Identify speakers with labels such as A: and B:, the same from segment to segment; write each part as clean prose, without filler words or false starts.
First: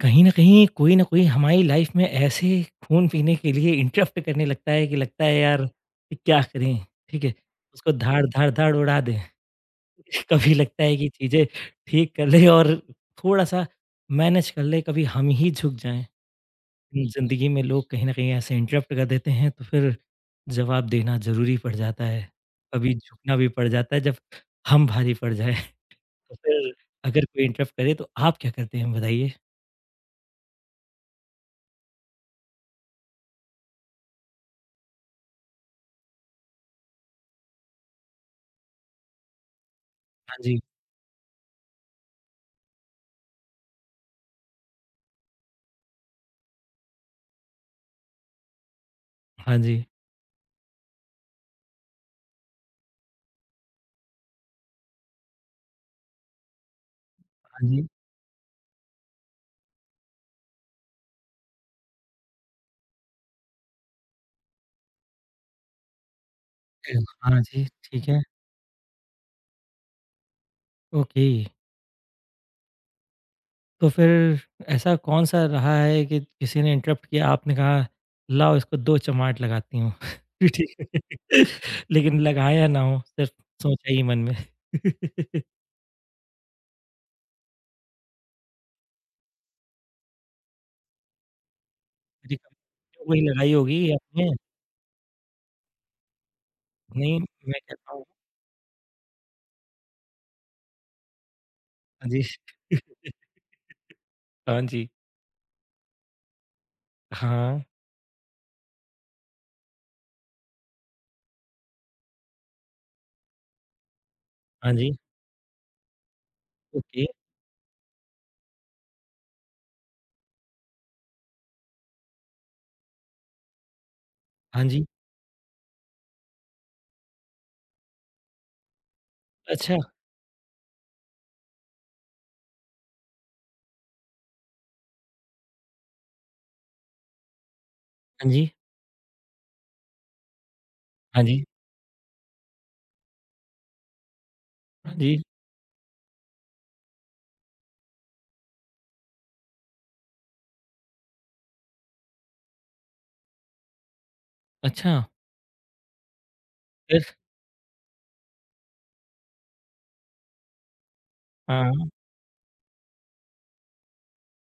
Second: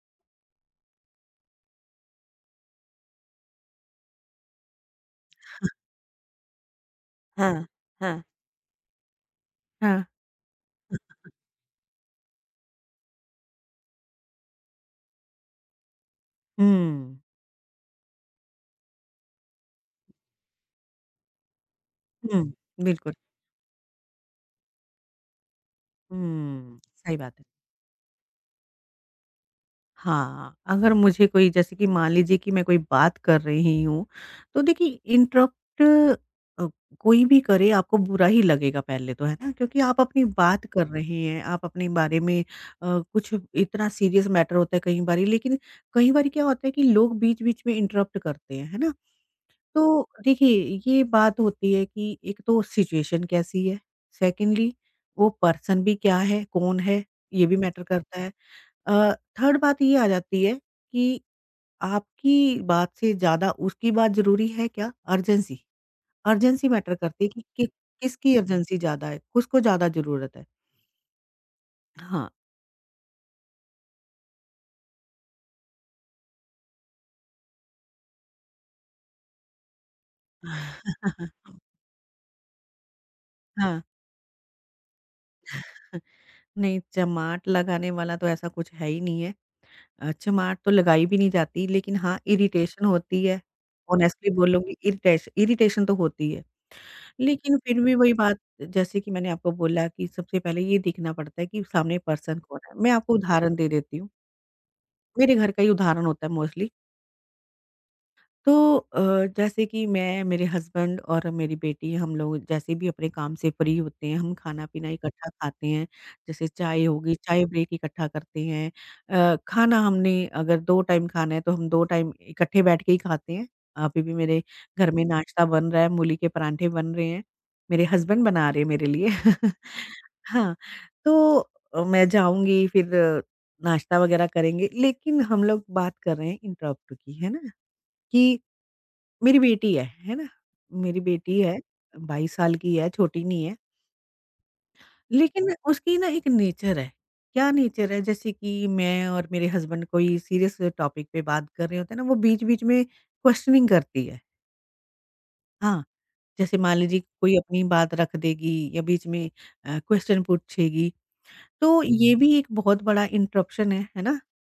A: कहीं न कहीं, कोई न कोई हमारी लाइफ़ में ऐसे खून पीने के लिए इंटरप्ट करने लगता है कि लगता है यार कि क्या करें, ठीक है?
B: हाँ,
A: उसको
B: हाँ।
A: धाड़, धाड़, धाड़ उड़ा दें।
B: हाँ।
A: कभी लगता है कि चीज़ें ठीक कर लें और थोड़ा-सा मैनेज कर लें, कभी हम ही झुक जाएँ।
B: हुँ,
A: ज़िंदगी में लोग कहीं न कहीं ऐसे इंटरप्ट कर देते हैं तो फिर जवाब देना ज़रूरी पड़ जाता है।
B: हुँ,
A: कभी
B: बिल्कुल।
A: झुकना भी पड़ जाता है जब हम भारी पड़ जाएँ। तो फिर
B: हुँ, सही
A: अगर
B: बात है।
A: कोई इंटरप्ट करे तो आप क्या करते हैं बताइए?
B: हाँ, अगर मुझे कोई जैसे कि मान लीजिए कि मैं कोई बात कर रही हूँ, तो देखिए इंटरप्ट अ, कोई भी करे आपको बुरा ही लगेगा पहले तो, है ना? क्योंकि आप अपनी
A: हाँ जी।
B: बात कर रहे हैं, आप अपने बारे में कुछ इतना सीरियस मैटर होता है कई बारी लेकिन कई बारी क्या होता है कि लोग बीच-बीच में इंटरप्ट करते हैं, है ना?
A: हाँ जी।
B: तो देखिए, ये बात होती है कि एक तो सिचुएशन कैसी है, सेकंडली वो पर्सन भी क्या है, कौन है, ये भी
A: हाँ
B: मैटर
A: जी।
B: करता है। अ, थर्ड बात ये आ जाती है कि आपकी बात से ज़्यादा उसकी बात ज़रूरी है क्या? अर्जेंसी, अर्जेंसी
A: अ,
B: मैटर करती है
A: हाँ
B: कि
A: जी,
B: कि
A: ठीक है,
B: किसकी अर्जेंसी ज़्यादा है, किसको ज़्यादा ज़रूरत है।
A: ओके।
B: हाँ।
A: तो फिर ऐसा कौन-सा रहा है कि किसी ने इंटरप्ट किया, आपने कहा, "लाओ इसको 2 चमाट लगाती हूँ।" फिर ठीक है। लेकिन लगाया ना हो, सिर्फ़
B: हाँ,
A: सोचा ही मन में।
B: नहीं, जमाट लगाने वाला तो ऐसा कुछ है ही नहीं है। चमाट तो लगाई भी नहीं जाती लेकिन हाँ,
A: जी,
B: इरिटेशन
A: वही
B: होती है।
A: लगाई होगी आपने?
B: ऑनेस्टली बोलूँगी इरिटेशन तो होती है।
A: नहीं,
B: लेकिन
A: मैं
B: फिर
A: कहता
B: भी
A: हूँ
B: वही बात जैसे कि मैंने आपको बोला कि सबसे पहले ये देखना पड़ता है कि सामने
A: हाँ जी।
B: पर्सन कौन है। मैं आपको उदाहरण दे देती हूँ।
A: हाँ जी,
B: मेरे घर का ही उदाहरण होता है मोस्टली।
A: हाँ,
B: तो जैसे कि मैं, मेरे हस्बैंड और मेरी बेटी हम लोग जैसे भी अपने काम से फ्री होते हैं, हम
A: हाँ
B: खाना-पीना
A: जी,
B: इकट्ठा खाते हैं। जैसे चाय
A: ओके,
B: होगी, चाय ब्रेक इकट्ठा करते हैं। खाना हमने अगर 2 टाइम खाना है तो हम 2 टाइम इकट्ठे बैठ के ही खाते हैं। अभी भी मेरे
A: हाँ जी,
B: घर में नाश्ता बन रहा है, मूली के परांठे बन रहे हैं। मेरे हस्बैंड बना रहे हैं मेरे लिए।
A: अच्छा,
B: हाँ, तो मैं जाऊँगी फिर नाश्ता वगैरह करेंगे। लेकिन हम लोग बात कर रहे हैं इंटरप्ट की, है ना?
A: हाँ
B: कि
A: जी,
B: मेरी बेटी है ना? मेरी
A: हाँ
B: बेटी
A: जी,
B: है, 22 साल की है, छोटी नहीं है।
A: हाँ जी,
B: लेकिन उसकी ना एक नेचर है, क्या नेचर है जैसे कि मैं और मेरे हस्बैंड कोई सीरियस टॉपिक पे बात कर रहे होते हैं ना, वो बीच-बीच में क्वेश्चनिंग करती है।
A: अच्छा,
B: हाँ, जैसे मान लीजिए
A: फिर?
B: कोई अपनी बात रख देगी या बीच में क्वेश्चन पूछेगी
A: हाँ,
B: तो ये भी एक बहुत बड़ा इंटरप्शन है ना?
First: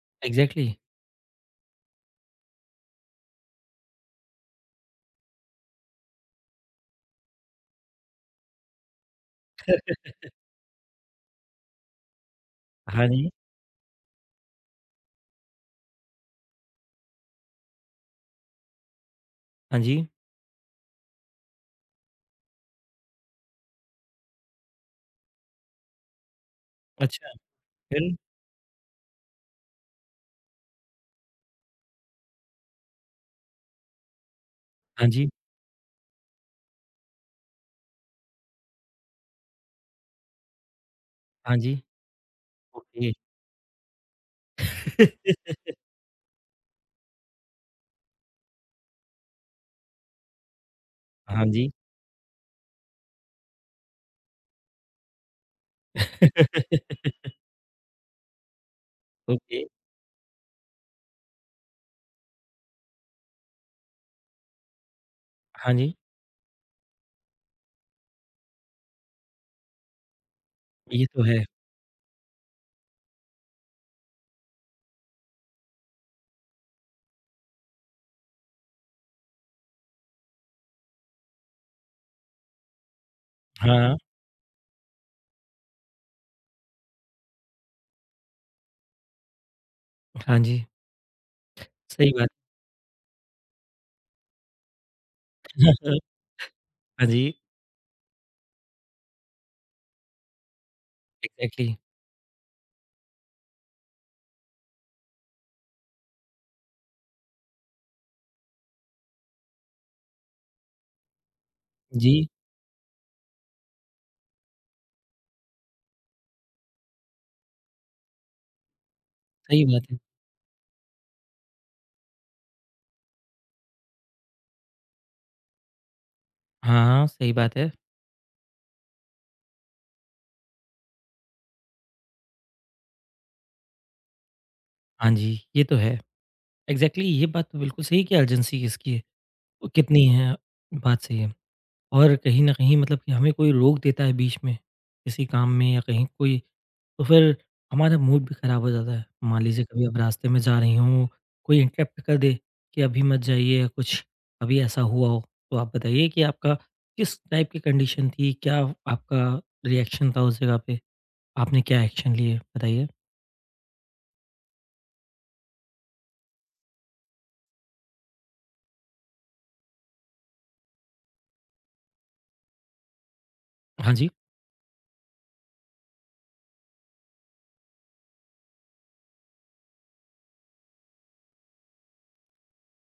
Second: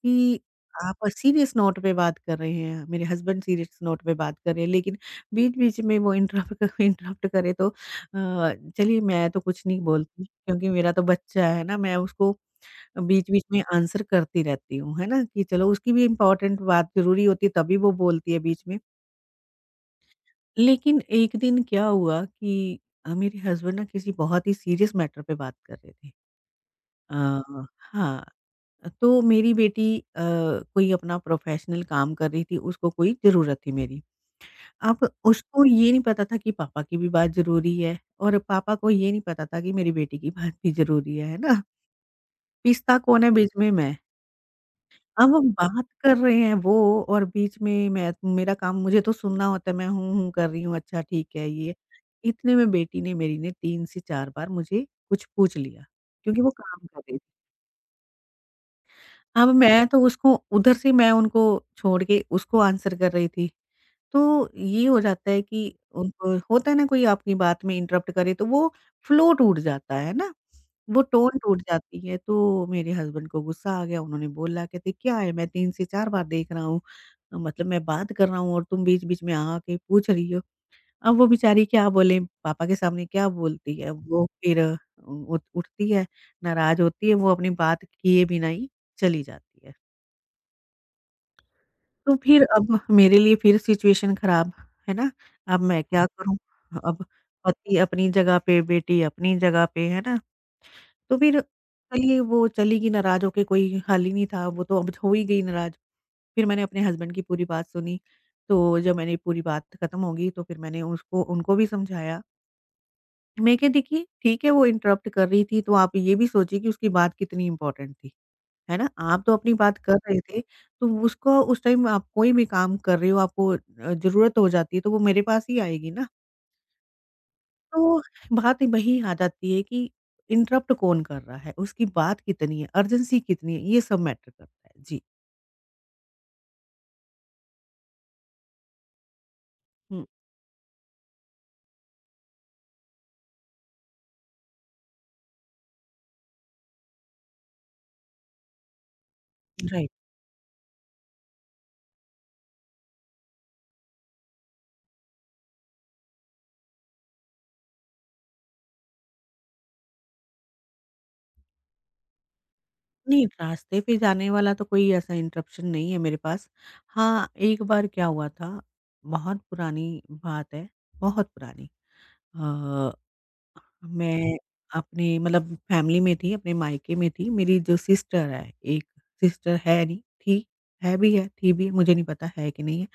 B: कि
A: एग्ज़ैक्टली,
B: आप सीरियस नोट पे बात कर रहे हैं, मेरे हस्बैंड सीरियस नोट पे बात कर रहे हैं, लेकिन बीच-बीच में वो इंटरप्ट करे तो चलिए मैं तो कुछ नहीं बोलती क्योंकि मेरा तो बच्चा है ना, मैं उसको
A: हाँ जी,
B: बीच-बीच में आंसर करती रहती हूँ, है ना? कि चलो उसकी भी इम्पोर्टेंट बात ज़रूरी होती है तभी वो बोलती है बीच में।
A: हाँ जी,
B: लेकिन एक दिन क्या हुआ कि मेरे हस्बैंड ना किसी बहुत ही सीरियस मैटर पे बात कर रहे थे।
A: अच्छा,
B: अ,
A: फिर?
B: हाँ। तो मेरी बेटी कोई अपना प्रोफ़ेशनल काम कर रही थी, उसको कोई ज़रूरत थी मेरी। अब
A: हाँ जी,
B: उसको ये नहीं पता था कि पापा की भी बात ज़रूरी है और पापा को ये नहीं पता था कि मेरी बेटी की बात भी ज़रूरी है
A: हाँ
B: ना?
A: जी,
B: पिसता
A: ओके।
B: कौन है, बीच में मैं। अब हम बात कर रहे हैं वो और बीच में मैं मेरा काम मुझे तो सुनना होता है, मैं हूँ, हूँ कर रही हूँ, अच्छा ठीक
A: हाँ
B: है
A: जी।
B: ये। इतने में बेटी ने मेरी ने 3 से 4 बार मुझे कुछ पूछ लिया, क्योंकि वो काम कर रही अब
A: ओके,
B: मैं तो उसको उधर से मैं उनको छोड़ के उसको आंसर कर रही थी। तो ये हो जाता है कि
A: हाँ जी,
B: उनको होता है ना कोई आपकी बात में इंटरप्ट करे तो वो फ्लो टूट जाता है ना, वो
A: ये तो
B: टोन
A: है।
B: टूट जाती है। तो मेरे हस्बैंड को गुस्सा आ गया, उन्होंने बोला कहते क्या है मैं 3 से 4 बार देख रहा हूँ, मतलब मैं बात कर रहा हूँ और तुम बीच-बीच में आके पूछ रही हो। अब वो बेचारी क्या बोले पापा के सामने क्या बोलती है,
A: हाँ,
B: वो फिर उ उठ उठती है, नाराज़ होती है, वो अपनी बात किए बिना ही चली जाती है।
A: हाँ जी, सही
B: तो
A: बात
B: फिर
A: है।
B: अब मेरे लिए फिर सिचुएशन खराब, है ना? अब मैं क्या करूँ? अब
A: हाँ जी,
B: पति अपनी जगह पे, बेटी अपनी जगह पे, है ना? तो फिर
A: एग्ज़ैक्टली।
B: चलिए वो चली गई नाराज़ होके, कोई हल ही नहीं था, वो तो अब हो ही गई नाराज़। फिर मैंने अपने हस्बैंड की पूरी बात सुनी, तो जब मैंने पूरी बात खत्म होगी तो फिर मैंने उसको उनको भी समझाया।
A: जी,
B: मैं कहा देखिए, ठीक है वो इंटरप्ट कर रही थी तो आप ये भी सोचिए कि उसकी बात कितनी इम्पोर्टेंट थी। है ना? आप तो अपनी
A: सही
B: बात
A: बात
B: कर
A: है।
B: रहे थे, तो उसको उस टाइम आप कोई भी काम कर रहे हो आपको ज़रूरत हो जाती है तो वो मेरे पास ही आएगी ना।
A: हाँ, हाँ, सही बात है।
B: तो बात वही आ जाती है कि इंटरप्ट कौन कर रहा है, उसकी बात कितनी है, अर्जेंसी कितनी है, ये सब मैटर करता है। जी।
A: हाँ जी, ये तो है। एग्ज़ैक्टली ये बात तो बिल्कुल सही है कि अर्जेंसी किसकी है, वो
B: हुँ।
A: कितनी है, बात सही है। और कहीं न कहीं मतलब कि हमें कोई रोक देता है बीच में, किसी काम में या कहीं कोई तो फिर हमारा मूड भी ख़राब हो जाता है। मान लीजिए कभी
B: राइट।
A: आप रास्ते में जा रही हों, कोई इंटरप्ट कर दे कि अभी मत जाइए या कुछ अभी ऐसा हुआ हो, तो आप बताइए कि आपका किस टाइप की कंडीशन थी? क्या आपका रिएक्शन था उस जगह पे? आपने क्या एक्शन लिए? बताइए।
B: नहीं, रास्ते पे जाने वाला तो कोई ऐसा इंटरप्शन नहीं है मेरे पास। हाँ, एक बार क्या हुआ था, बहुत पुरानी बात है, बहुत पुरानी। अ
A: हाँ जी।
B: मैं अपने मतलब फैमिली में थी, अपने मायके में थी। मेरी जो सिस्टर है, एक सिस्टर है नहीं, थी, है भी है, थी भी है, मुझे नहीं पता है कि नहीं है।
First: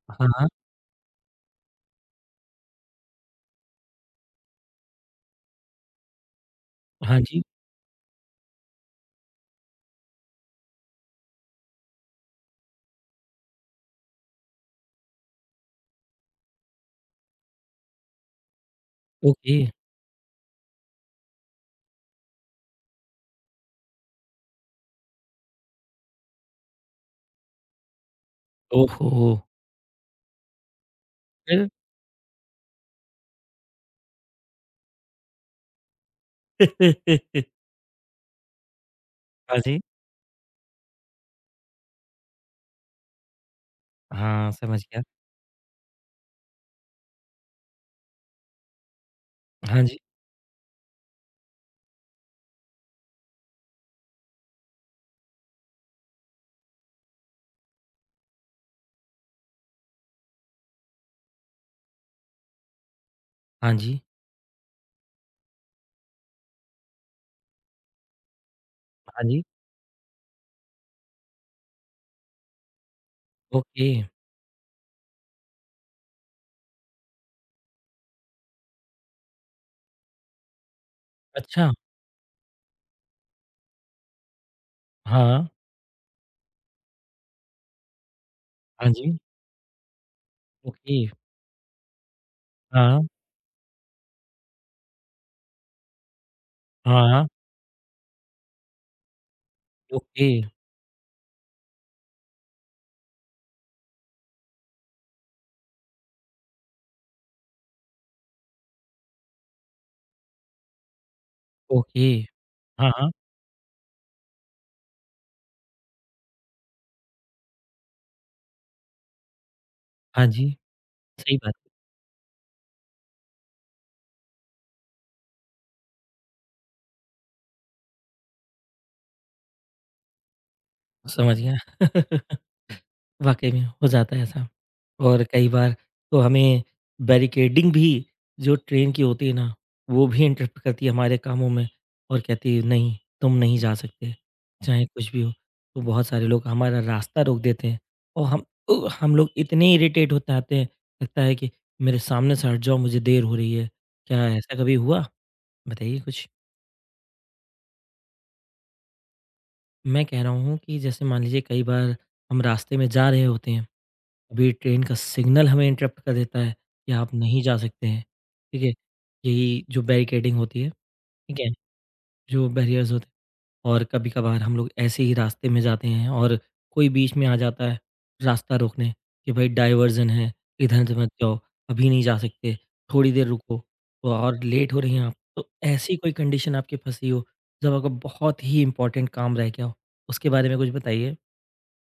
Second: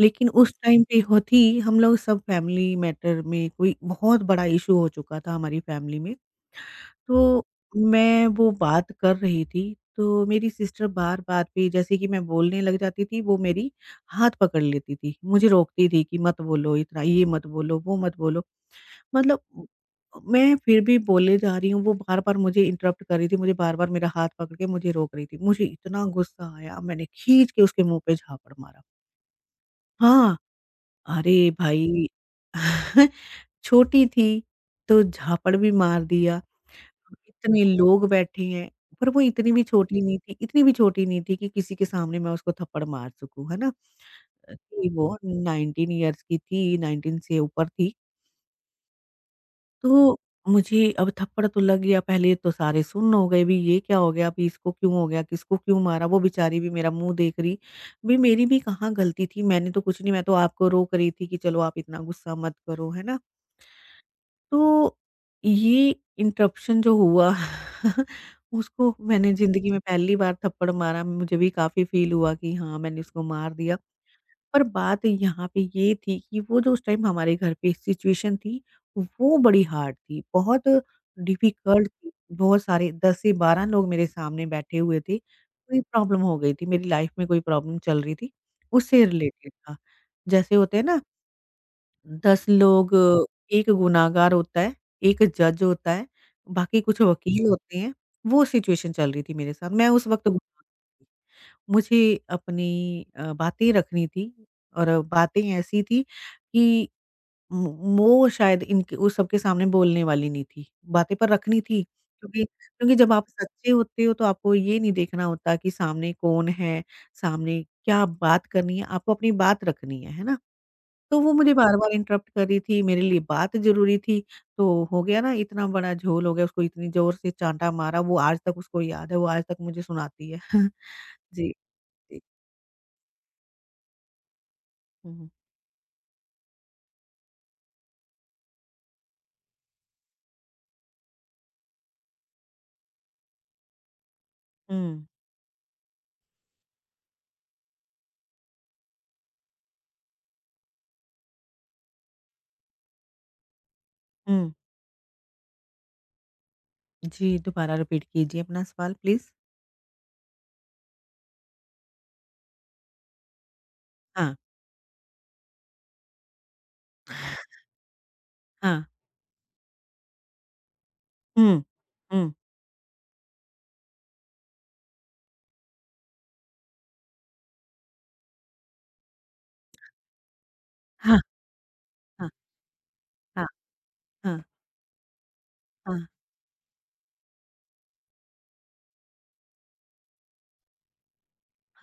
B: लेकिन
A: हाँ, हाँ।
B: उस टाइम पे हो थी, हम लोग सब फैमिली मैटर में कोई बहुत बड़ा इश्यू हो चुका था हमारी फैमिली में।
A: हाँ जी।
B: तो मैं वो बात कर रही थी, तो मेरी सिस्टर बात-बात पे जैसे कि मैं बोलने लग जाती थी, वो मेरी हाथ पकड़ लेती थी। मुझे रोकती थी कि मत बोलो इतना, ये मत बोलो, वो मत बोलो। मतलब
A: ओके।
B: उ मैं फिर भी बोले जा रही हूँ, वो बार-बार मुझे इंटरप्ट कर रही थी, मुझे बार-बार मेरा हाथ पकड़ के मुझे रोक रही थी। मुझे इतना गुस्सा आया, मैंने खींच के उसके मुँह पे झापड़ मारा।
A: ओहो!
B: हाँ, अरे
A: फिर?
B: भाई! छोटी थी, तो झापड़ भी मार दिया। इतने लोग बैठे हैं, पर वो
A: हाँ जी।
B: इतनी भी छोटी नहीं थी कि किसी के सामने मैं उसको थप्पड़ मार सकूँ, है ना?
A: हाँ, समझ
B: कि
A: गया।
B: वो 19 इयर्स की थी, 19 से ऊपर थी।
A: हाँ जी।
B: तो मुझे अब थप्पड़ तो लग गया, पहले तो सारे सुन्न हो गए, भी ये क्या हो गया, अभी इसको क्यों हो गया, किसको क्यों मारा? वो बेचारी भी मेरा मुँह देख रही, भी मेरी भी कहाँ गलती थी, मैंने तो कुछ नहीं, मैं तो आपको रोक रही थी कि चलो आप इतना गुस्सा मत करो, है ना?
A: हाँ जी।
B: तो ये इंटरप्शन जो हुआ उसको
A: हाँ
B: मैंने
A: जी।
B: ज़िंदगी में पहली बार थप्पड़ मारा, मुझे भी काफ़ी फ़ील हुआ कि हाँ, मैंने उसको मार दिया।
A: ओके,
B: पर बात यहाँ पे ये थी कि वो जो उस टाइम हमारे घर पे सिचुएशन थी, वो बड़ी हार्ड थी, बहुत
A: अच्छा।
B: डिफ़िकल्ट थी। बहुत सारे 10 से 12 लोग मेरे सामने बैठे हुए थे।
A: हाँ,
B: कोई प्रॉब्लम हो गई थी, मेरी लाइफ़ में कोई प्रॉब्लम चल रही थी,
A: हाँ
B: उससे
A: जी,
B: रिलेटेड था। जैसे होते हैं
A: ओके,
B: ना 10 लोग
A: हाँ,
B: एक गुनाहगार होता है, एक जज होता है, बाकी कुछ
A: हाँ,
B: वकील होते हैं, वो सिचुएशन चल रही थी मेरे साथ। मैं उस वक़्त
A: ओके,
B: मुझे अपनी बातें रखनी थी और बातें ऐसी थी कि म वो शायद इनके उस सबके सामने बोलने वाली नहीं थी। बातें पर रखनी थी
A: ओके,
B: क्योंकि
A: हाँ,
B: क्योंकि
A: हाँ,
B: जब आप सच्चे होते हो तो आपको ये नहीं देखना होता कि सामने कौन है, सामने क्या बात करनी है, आपको अपनी बात रखनी है
A: हाँ
B: ना?
A: जी,
B: तो वो
A: सही
B: मुझे
A: बात
B: बार-बार इंटरप्ट कर रही थी, मेरे लिए बात ज़रूरी थी, तो हो गया ना इतना बड़ा झोल हो गया, उसको इतनी ज़ोर से चाँटा मारा, वो आज तक उसको याद है, वो आज तक मुझे सुनाती है।
A: है, समझ
B: जी, जी।
A: गया। वाक़ई में हो जाता है ऐसा।
B: हुँ,
A: और
B: हुँ।
A: कई बार तो हमें बैरिकेडिंग भी जो ट्रेन की होती है ना, वो भी इंटरप्ट करती है हमारे कामों में और कहती है नहीं, तुम नहीं जा सकते, चाहे
B: हुँ,
A: कुछ भी हो। तो बहुत सारे लोग हमारा रास्ता रोक देते हैं और हम उ हम लोग इतने इरिटेट हो जाते हैं, लगता है कि मेरे सामने से हट जाओ मुझे देर हो रही है। क्या
B: हुँ।
A: ऐसा कभी हुआ? बताइए कुछ।
B: जी, दोबारा रिपीट कीजिए अपना सवाल प्लीज़।
A: मैं कह रहा हूँ कि जैसे मान लीजिए कई बार हम रास्ते में जा रहे होते हैं
B: हाँ,
A: अभी ट्रेन का सिग्नल हमें इंटरप्ट कर देता है कि आप नहीं जा सकते हैं, ठीक है?
B: हाँ।
A: यही जो बैरिकेडिंग होती है, ठीक है?
B: हुँ, हुँ।
A: जो बैरियर्स होते हैं और कभी-कभार हम लोग ऐसे ही रास्ते में जाते हैं और कोई बीच में आ जाता है रास्ता रोकने कि भाई डाइवर्जन है, इधर से मत
B: हाँ,
A: जाओ, अभी नहीं जा
B: हाँ,
A: सकते, थोड़ी देर
B: हाँ,
A: रुको तो
B: हाँ,
A: और लेट हो रही हैं आप। तो ऐसी
B: हाँ।
A: कोई कंडीशन आपकी फँसी हो जब आपका बहुत ही इम्पोर्टेंट काम रह गया हो, उसके बारे में कुछ बताइए?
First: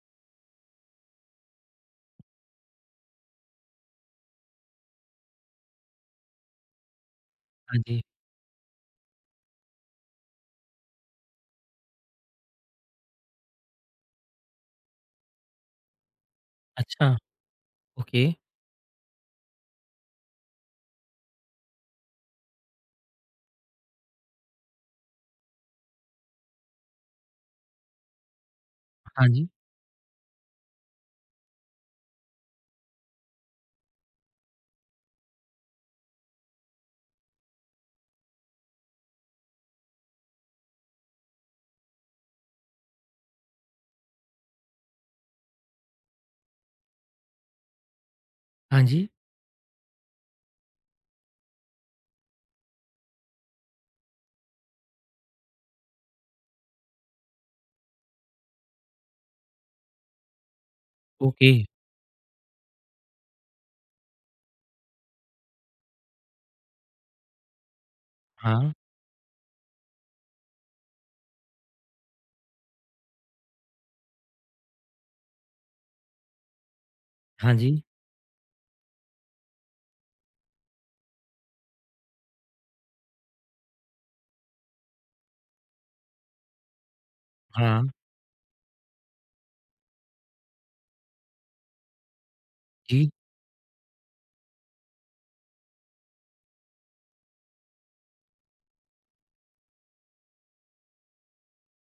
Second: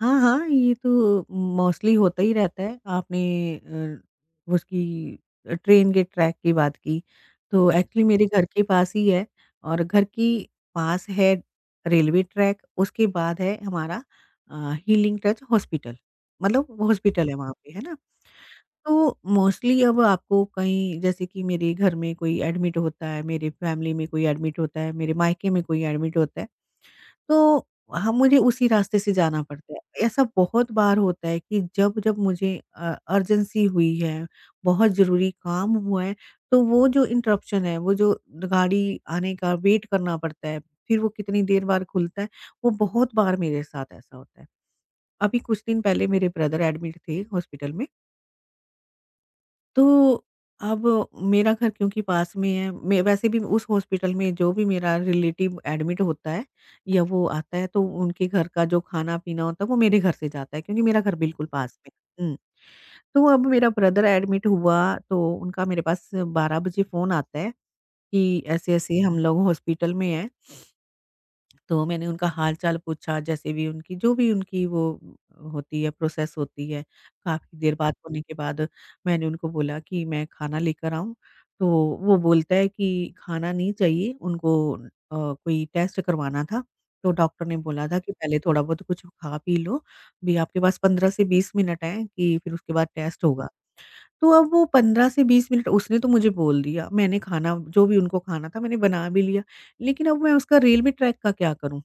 B: हाँ, हाँ, ये तो मोस्टली होता ही रहता है। आपने उसकी ट्रेन के ट्रैक की बात की, तो
A: हाँ जी।
B: एक्चुअली मेरे घर के पास ही है और घर के पास है रेलवे ट्रैक, उसके बाद है हमारा हीलिंग टच हॉस्पिटल, मतलब
A: अच्छा,
B: हॉस्पिटल है वहाँ पे, है ना?
A: ओके।
B: तो मोस्टली अब आपको कहीं जैसे कि मेरे घर में कोई एडमिट होता है, मेरे फैमिली में कोई एडमिट होता है, मेरे मायके में कोई एडमिट होता है, तो हम मुझे उसी रास्ते से
A: हाँ
B: जाना
A: जी।
B: पड़ता है। ऐसा बहुत बार होता है कि जब-जब मुझे अर्जेंसी हुई है, बहुत ज़रूरी काम हुआ है, तो वो जो इंटरप्शन है, वो जो गाड़ी आने का वेट करना पड़ता है, फिर वो कितनी देर बाद खुलता है, वो बहुत बार मेरे साथ ऐसा होता है। अभी कुछ दिन पहले मेरे ब्रदर एडमिट थे हॉस्पिटल में।
A: हाँ जी,
B: तो अब मेरा घर क्योंकि पास में है मैं वैसे भी उस हॉस्पिटल में जो भी मेरा रिलेटिव एडमिट होता है या वो आता है तो उनके घर का जो खाना-पीना होता है वो मेरे घर से जाता है क्योंकि मेरा घर बिल्कुल
A: ओके।
B: पास में है। हुँ, तो अब मेरा ब्रदर एडमिट हुआ तो उनका मेरे पास 12 बजे फ़ोन आता है कि
A: हाँ,
B: ऐसे-ऐसे हम लोग हॉस्पिटल में हैं। तो मैंने उनका हाल-चाल पूछा, जैसे भी उनकी जो भी उनकी वो होती है, प्रोसेस होती है।
A: हाँ
B: काफ़ी देर
A: जी,
B: बात होने के बाद मैंने उनको बोला कि मैं खाना लेकर आऊँ? तो वो बोलता है कि खाना नहीं चाहिए, उनको कोई टेस्ट करवाना था। तो डॉक्टर ने
A: हाँ
B: बोला था कि पहले थोड़ा बहुत कुछ खा पी लो, भी आपके पास 15 से 20 मिनट हैं कि फिर उसके बाद
A: जी,
B: टेस्ट होगा। तो अब वो 15 से 20 मिनट उसने तो मुझे बोल दिया, मैंने खाना जो भी उनको खाना था मैंने बना भी लिया। लेकिन अब मैं उसका रील में ट्रैक का क्या करूँ?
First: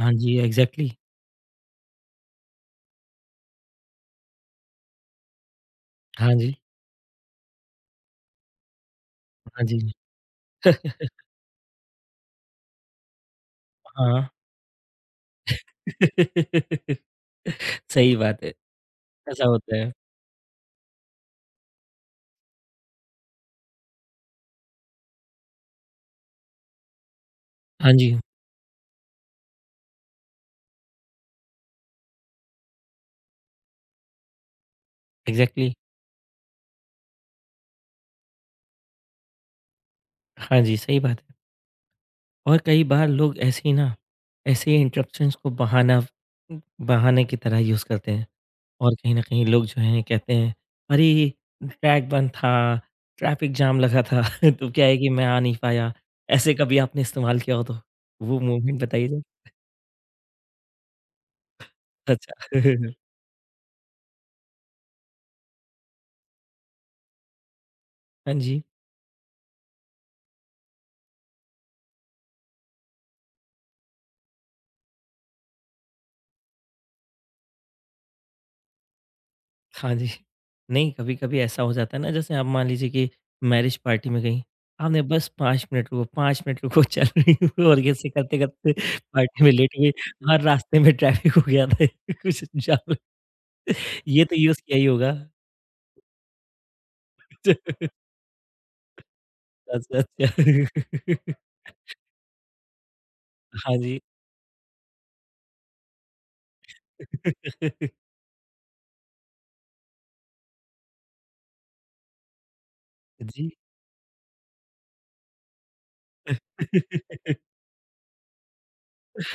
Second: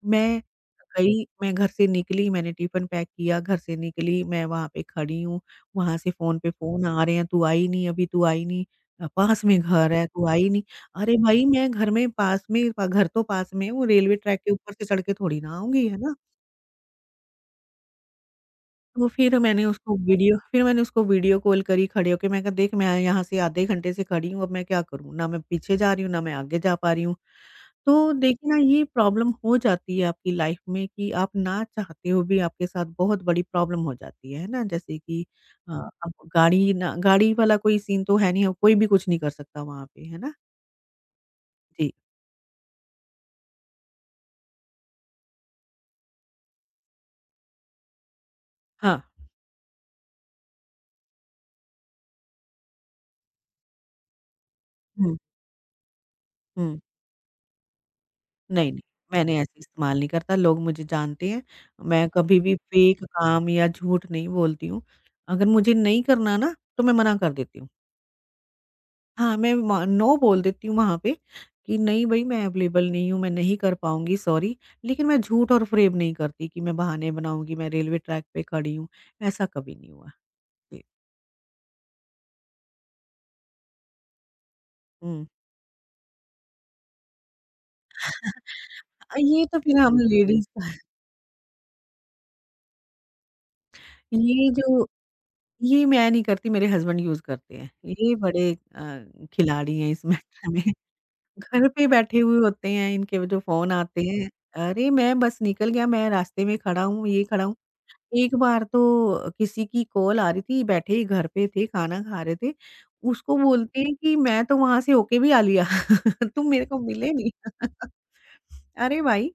A: हाँ जी,
B: मैं
A: एग्ज़ैक्टली,
B: गई, मैं घर से निकली, मैंने टिफ़िन पैक किया, घर से निकली, मैं वहाँ पे खड़ी हूँ, वहाँ से
A: हाँ
B: फ़ोन पे
A: जी,
B: फ़ोन आ रहे हैं, "तू आई नहीं अभी, तू आई नहीं, पास में
A: हाँ जी,
B: घर है, तू आई नहीं।" अरे भाई मैं घर में पास में प घर तो पास में है, वो रेलवे
A: हाँ।
B: ट्रैक के ऊपर से चढ़ के थोड़ी ना आऊँगी, है ना?
A: सही बात है,
B: तो फिर
A: ऐसा
B: मैंने
A: होता है।
B: उसको वीडियो फिर मैंने उसको वीडियो कॉल करी खड़े होके, मैं कहा, "देख मैं यहाँ से आधे घंटे से खड़ी हूँ, अब मैं क्या करूँ? ना मैं पीछे जा रही हूँ, ना मैं आगे जा पा रही हूँ।"
A: हाँ
B: तो
A: जी,
B: देखिए ना ये प्रॉब्लम हो जाती है आपकी लाइफ में कि आप ना चाहते हुए भी आपके साथ बहुत बड़ी प्रॉब्लम हो जाती है ना? जैसे कि
A: एग्ज़ैक्टली,
B: अब गाड़ी ना गाड़ी वाला कोई सीन तो है नहीं अब कोई भी कुछ नहीं कर सकता वहाँ पे, है ना?
A: हाँ जी, सही बात है
B: जी,
A: और कई बार लोग ऐसे ही ना, ऐसे ही इंटरप्शंस को बहाना उम, बहाने की तरह यूज़ करते हैं और
B: हाँ।
A: कहीं न कहीं लोग जो हैं कहते हैं, "अरे! ट्रैक बंद था, ट्रैफ़िक जाम लगा था, तो क्या है कि
B: हुँ,
A: मैं आ नहीं पाया।" ऐसे
B: हुँ।
A: कभी आपने इस्तेमाल किया हो तो? वो
B: नहीं, नहीं,
A: मोमेंट बताइए ज़रा?
B: मैंने ऐसे इस्तेमाल नहीं करता, लोग मुझे जानते हैं, मैं कभी
A: अच्छा।
B: भी फेक काम या झूठ नहीं बोलती हूँ। अगर मुझे नहीं करना ना, तो मैं मना कर देती हूँ।
A: हाँ जी,
B: हाँ, मैं म नो बोल देती हूँ वहाँ पे, कि नहीं भई मैं अवेलेबल नहीं हूँ, मैं नहीं कर पाऊँगी, सॉरी। लेकिन मैं झूठ और फ़रेब नहीं करती कि मैं बहाने बनाऊँगी, मैं रेलवे ट्रैक पे खड़ी हूँ, ऐसा कभी नहीं
A: हाँ जी।
B: हुआ। जी,
A: नहीं, कभी-कभी ऐसा हो जाता है ना जैसे आप मान लीजिए कि मैरिज पार्टी में गईं, आपने
B: हुँ।
A: बस 5 मिनट रुको, 5 मिनट रुको चल रही हूँ और
B: अ,
A: ऐसे करते-करते
B: ये
A: पार्टी में
B: तो
A: लेट
B: फिर
A: गई
B: हम
A: और
B: लेडीज़ का
A: रास्ते में ट्रैफिक हो गया था कुछ जाम ये तो
B: ये
A: यूज़ किया ही
B: जो
A: होगा।
B: ये मैं नहीं करती, मेरे हस्बैंड यूज़ करते हैं। ये बड़े खिलाड़ी हैं
A: अच्छा,
B: इस मैटर में।
A: अच्छा।
B: घर पे बैठे हुए होते हैं, इनके वो जो फ़ोन
A: हाँ जी।
B: आते हैं, "अरे! मैं बस निकल गया, मैं रास्ते में खड़ा हूँ, ये खड़ा हूँ।" एक बार तो किसी की कॉल आ रही थी, बैठे ही घर पे थे, खाना खा रहे थे। उसको
A: जी।
B: बोलते हैं कि मैं तो वहाँ से होके भी आ लिया, तुम मेरे को मिले नहीं। अरे भाई!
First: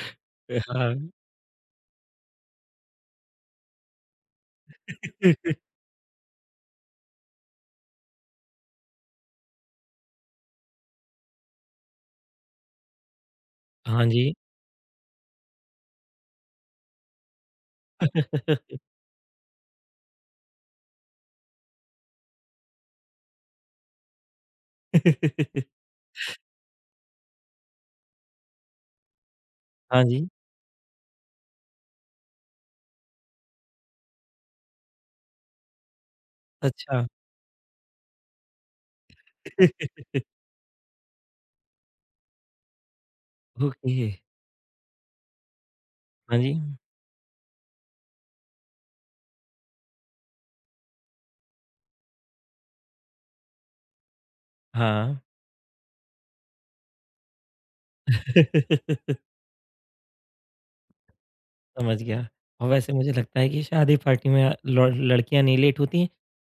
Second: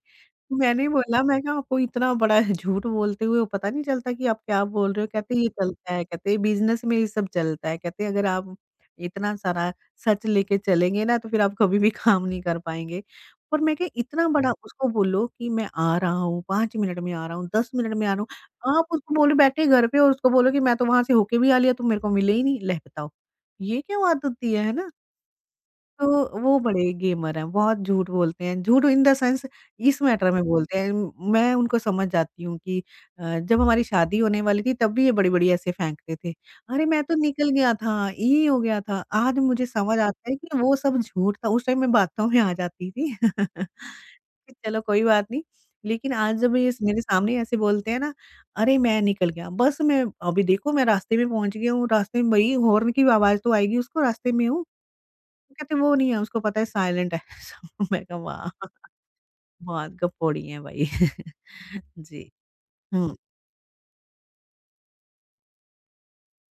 A: हाँ।
B: मैं कहा आपको इतना बड़ा है, झूठ बोलते हुए पता नहीं चलता कि आप क्या बोल रहे हो? कहते ये चलता है, कहते बिज़नेस में ये सब चलता है, कहते अगर आप इतना सारा सच लेके चलेंगे ना तो फिर आप कभी भी काम नहीं कर पाएँगे। और मैं कहा
A: हाँ
B: इतना
A: जी।
B: बड़ा हुँ। उसको बोलो कि मैं आ रहा हूँ, 5 मिनट में आ रहा हूँ, 10 मिनट में आ रहा हूँ। आप उसको बोले बैठे घर पे और उसको बोलो कि मैं तो वहाँ से होके भी आ लिया, तुम मेरे को मिले ही नहीं। ले बताओ, ये क्या बात होती है? है ना? तो वो बड़े गेमर हैं, बहुत झूठ बोलते हैं, झूठ इन द सेंस इस
A: हाँ जी।
B: मैटर में बोलते हैं। मैं उनको समझ जाती हूँ कि जब हमारी शादी होने वाली थी तब भी ये बड़ी-बड़ी ऐसे फेंकते थे। अरे! मैं
A: अच्छा।
B: तो निकल गया था, ये हो गया था। आज मुझे समझ आता है कि वो सब झूठ था, उस टाइम मैं बातों में आ जाती थी।
A: ओके।
B: कि चलो कोई बात नहीं, लेकिन आज
A: हाँ जी।
B: जब ये मेरे सामने ऐसे बोलते हैं ना, "अरे! मैं निकल गया, बस मैं अभी देखो मैं रास्ते में पहुँच गया हूँ, रास्ते में" भई हॉर्न की आवाज़ तो आएगी उसको, रास्ते में हूँ।
A: हाँ।
B: कहते वो नहीं है, उसको पता है साइलेंट है सब। मैं कहा वाह! बहुत गपोड़ी है भाई।
A: समझ गया।
B: जी।
A: और वैसे मुझे
B: हुँ।
A: लगता है कि शादी पार्टी में लड़कियाँ नहीं लेट होती हैं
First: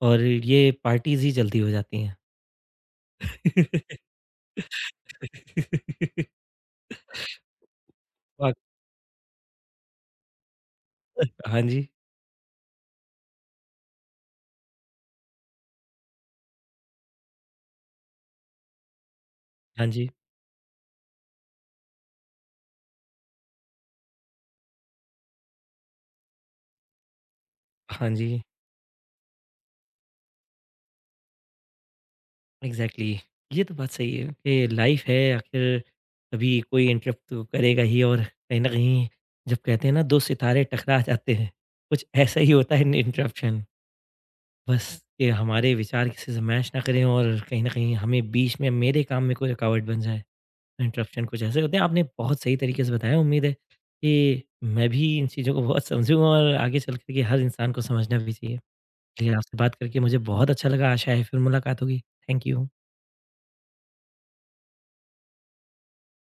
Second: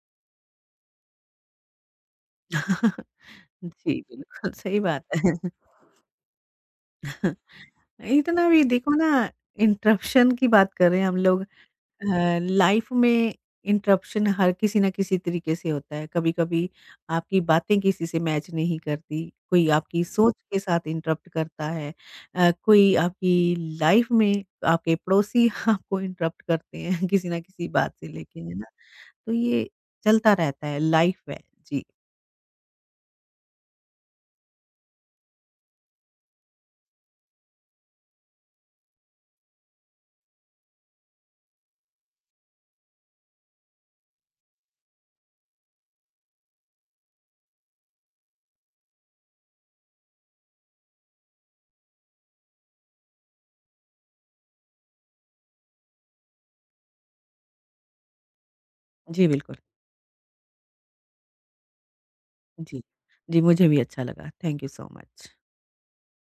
A: और ये पार्टीज़ ही जल्दी हो जाती हैं।
B: जी, बिल्कुल सही बात है। इतना
A: वाक़
B: भी देखो ना इंटरप्शन की बात कर रहे हैं हम लोग अ,
A: हाँ जी,
B: लाइफ में इंटरप्शन हर किसी ना किसी तरीके से होता है। कभी-कभी आपकी बातें किसी से मैच नहीं करती, कोई
A: हाँ
B: आपकी
A: जी,
B: सोच के साथ इंटरप्ट करता है, कोई आपकी लाइफ में आपके पड़ोसी आपको इंटरप्ट करते हैं किसी ना किसी बात से
A: हाँ
B: लेके,
A: जी,
B: है ना? तो ये चलता रहता है, लाइफ है। जी,
A: एग्ज़ैक्टली। ये तो बात सही है कि लाइफ़ है आखिर कभी कोई इंटरप्ट तो करेगा ही और कहीं न कहीं जब कहते हैं ना 2 सितारे टकरा जाते हैं, कुछ ऐसा ही होता है इन इंटरप्शन। बस कि हमारे विचार किसी से मैच ना करें और कहीं न कहीं हमें बीच में मेरे काम में कोई रुकावट बन जाए। इंटरप्शन कुछ ऐसे होते हैं। आपने बहुत सही तरीके से बताया, उम्मीद है कि मैं भी इन चीज़ों को बहुत समझूँगा और आगे चल कर के हर इंसान को समझना भी चाहिए।
B: जी
A: चलिए
B: बिल्कुल।
A: आपसे बात करके मुझे बहुत अच्छा लगा, आशा है फिर मुलाकात होगी। Thank you.
B: जी, जी मुझे भी अच्छा लगा। Thank you so much.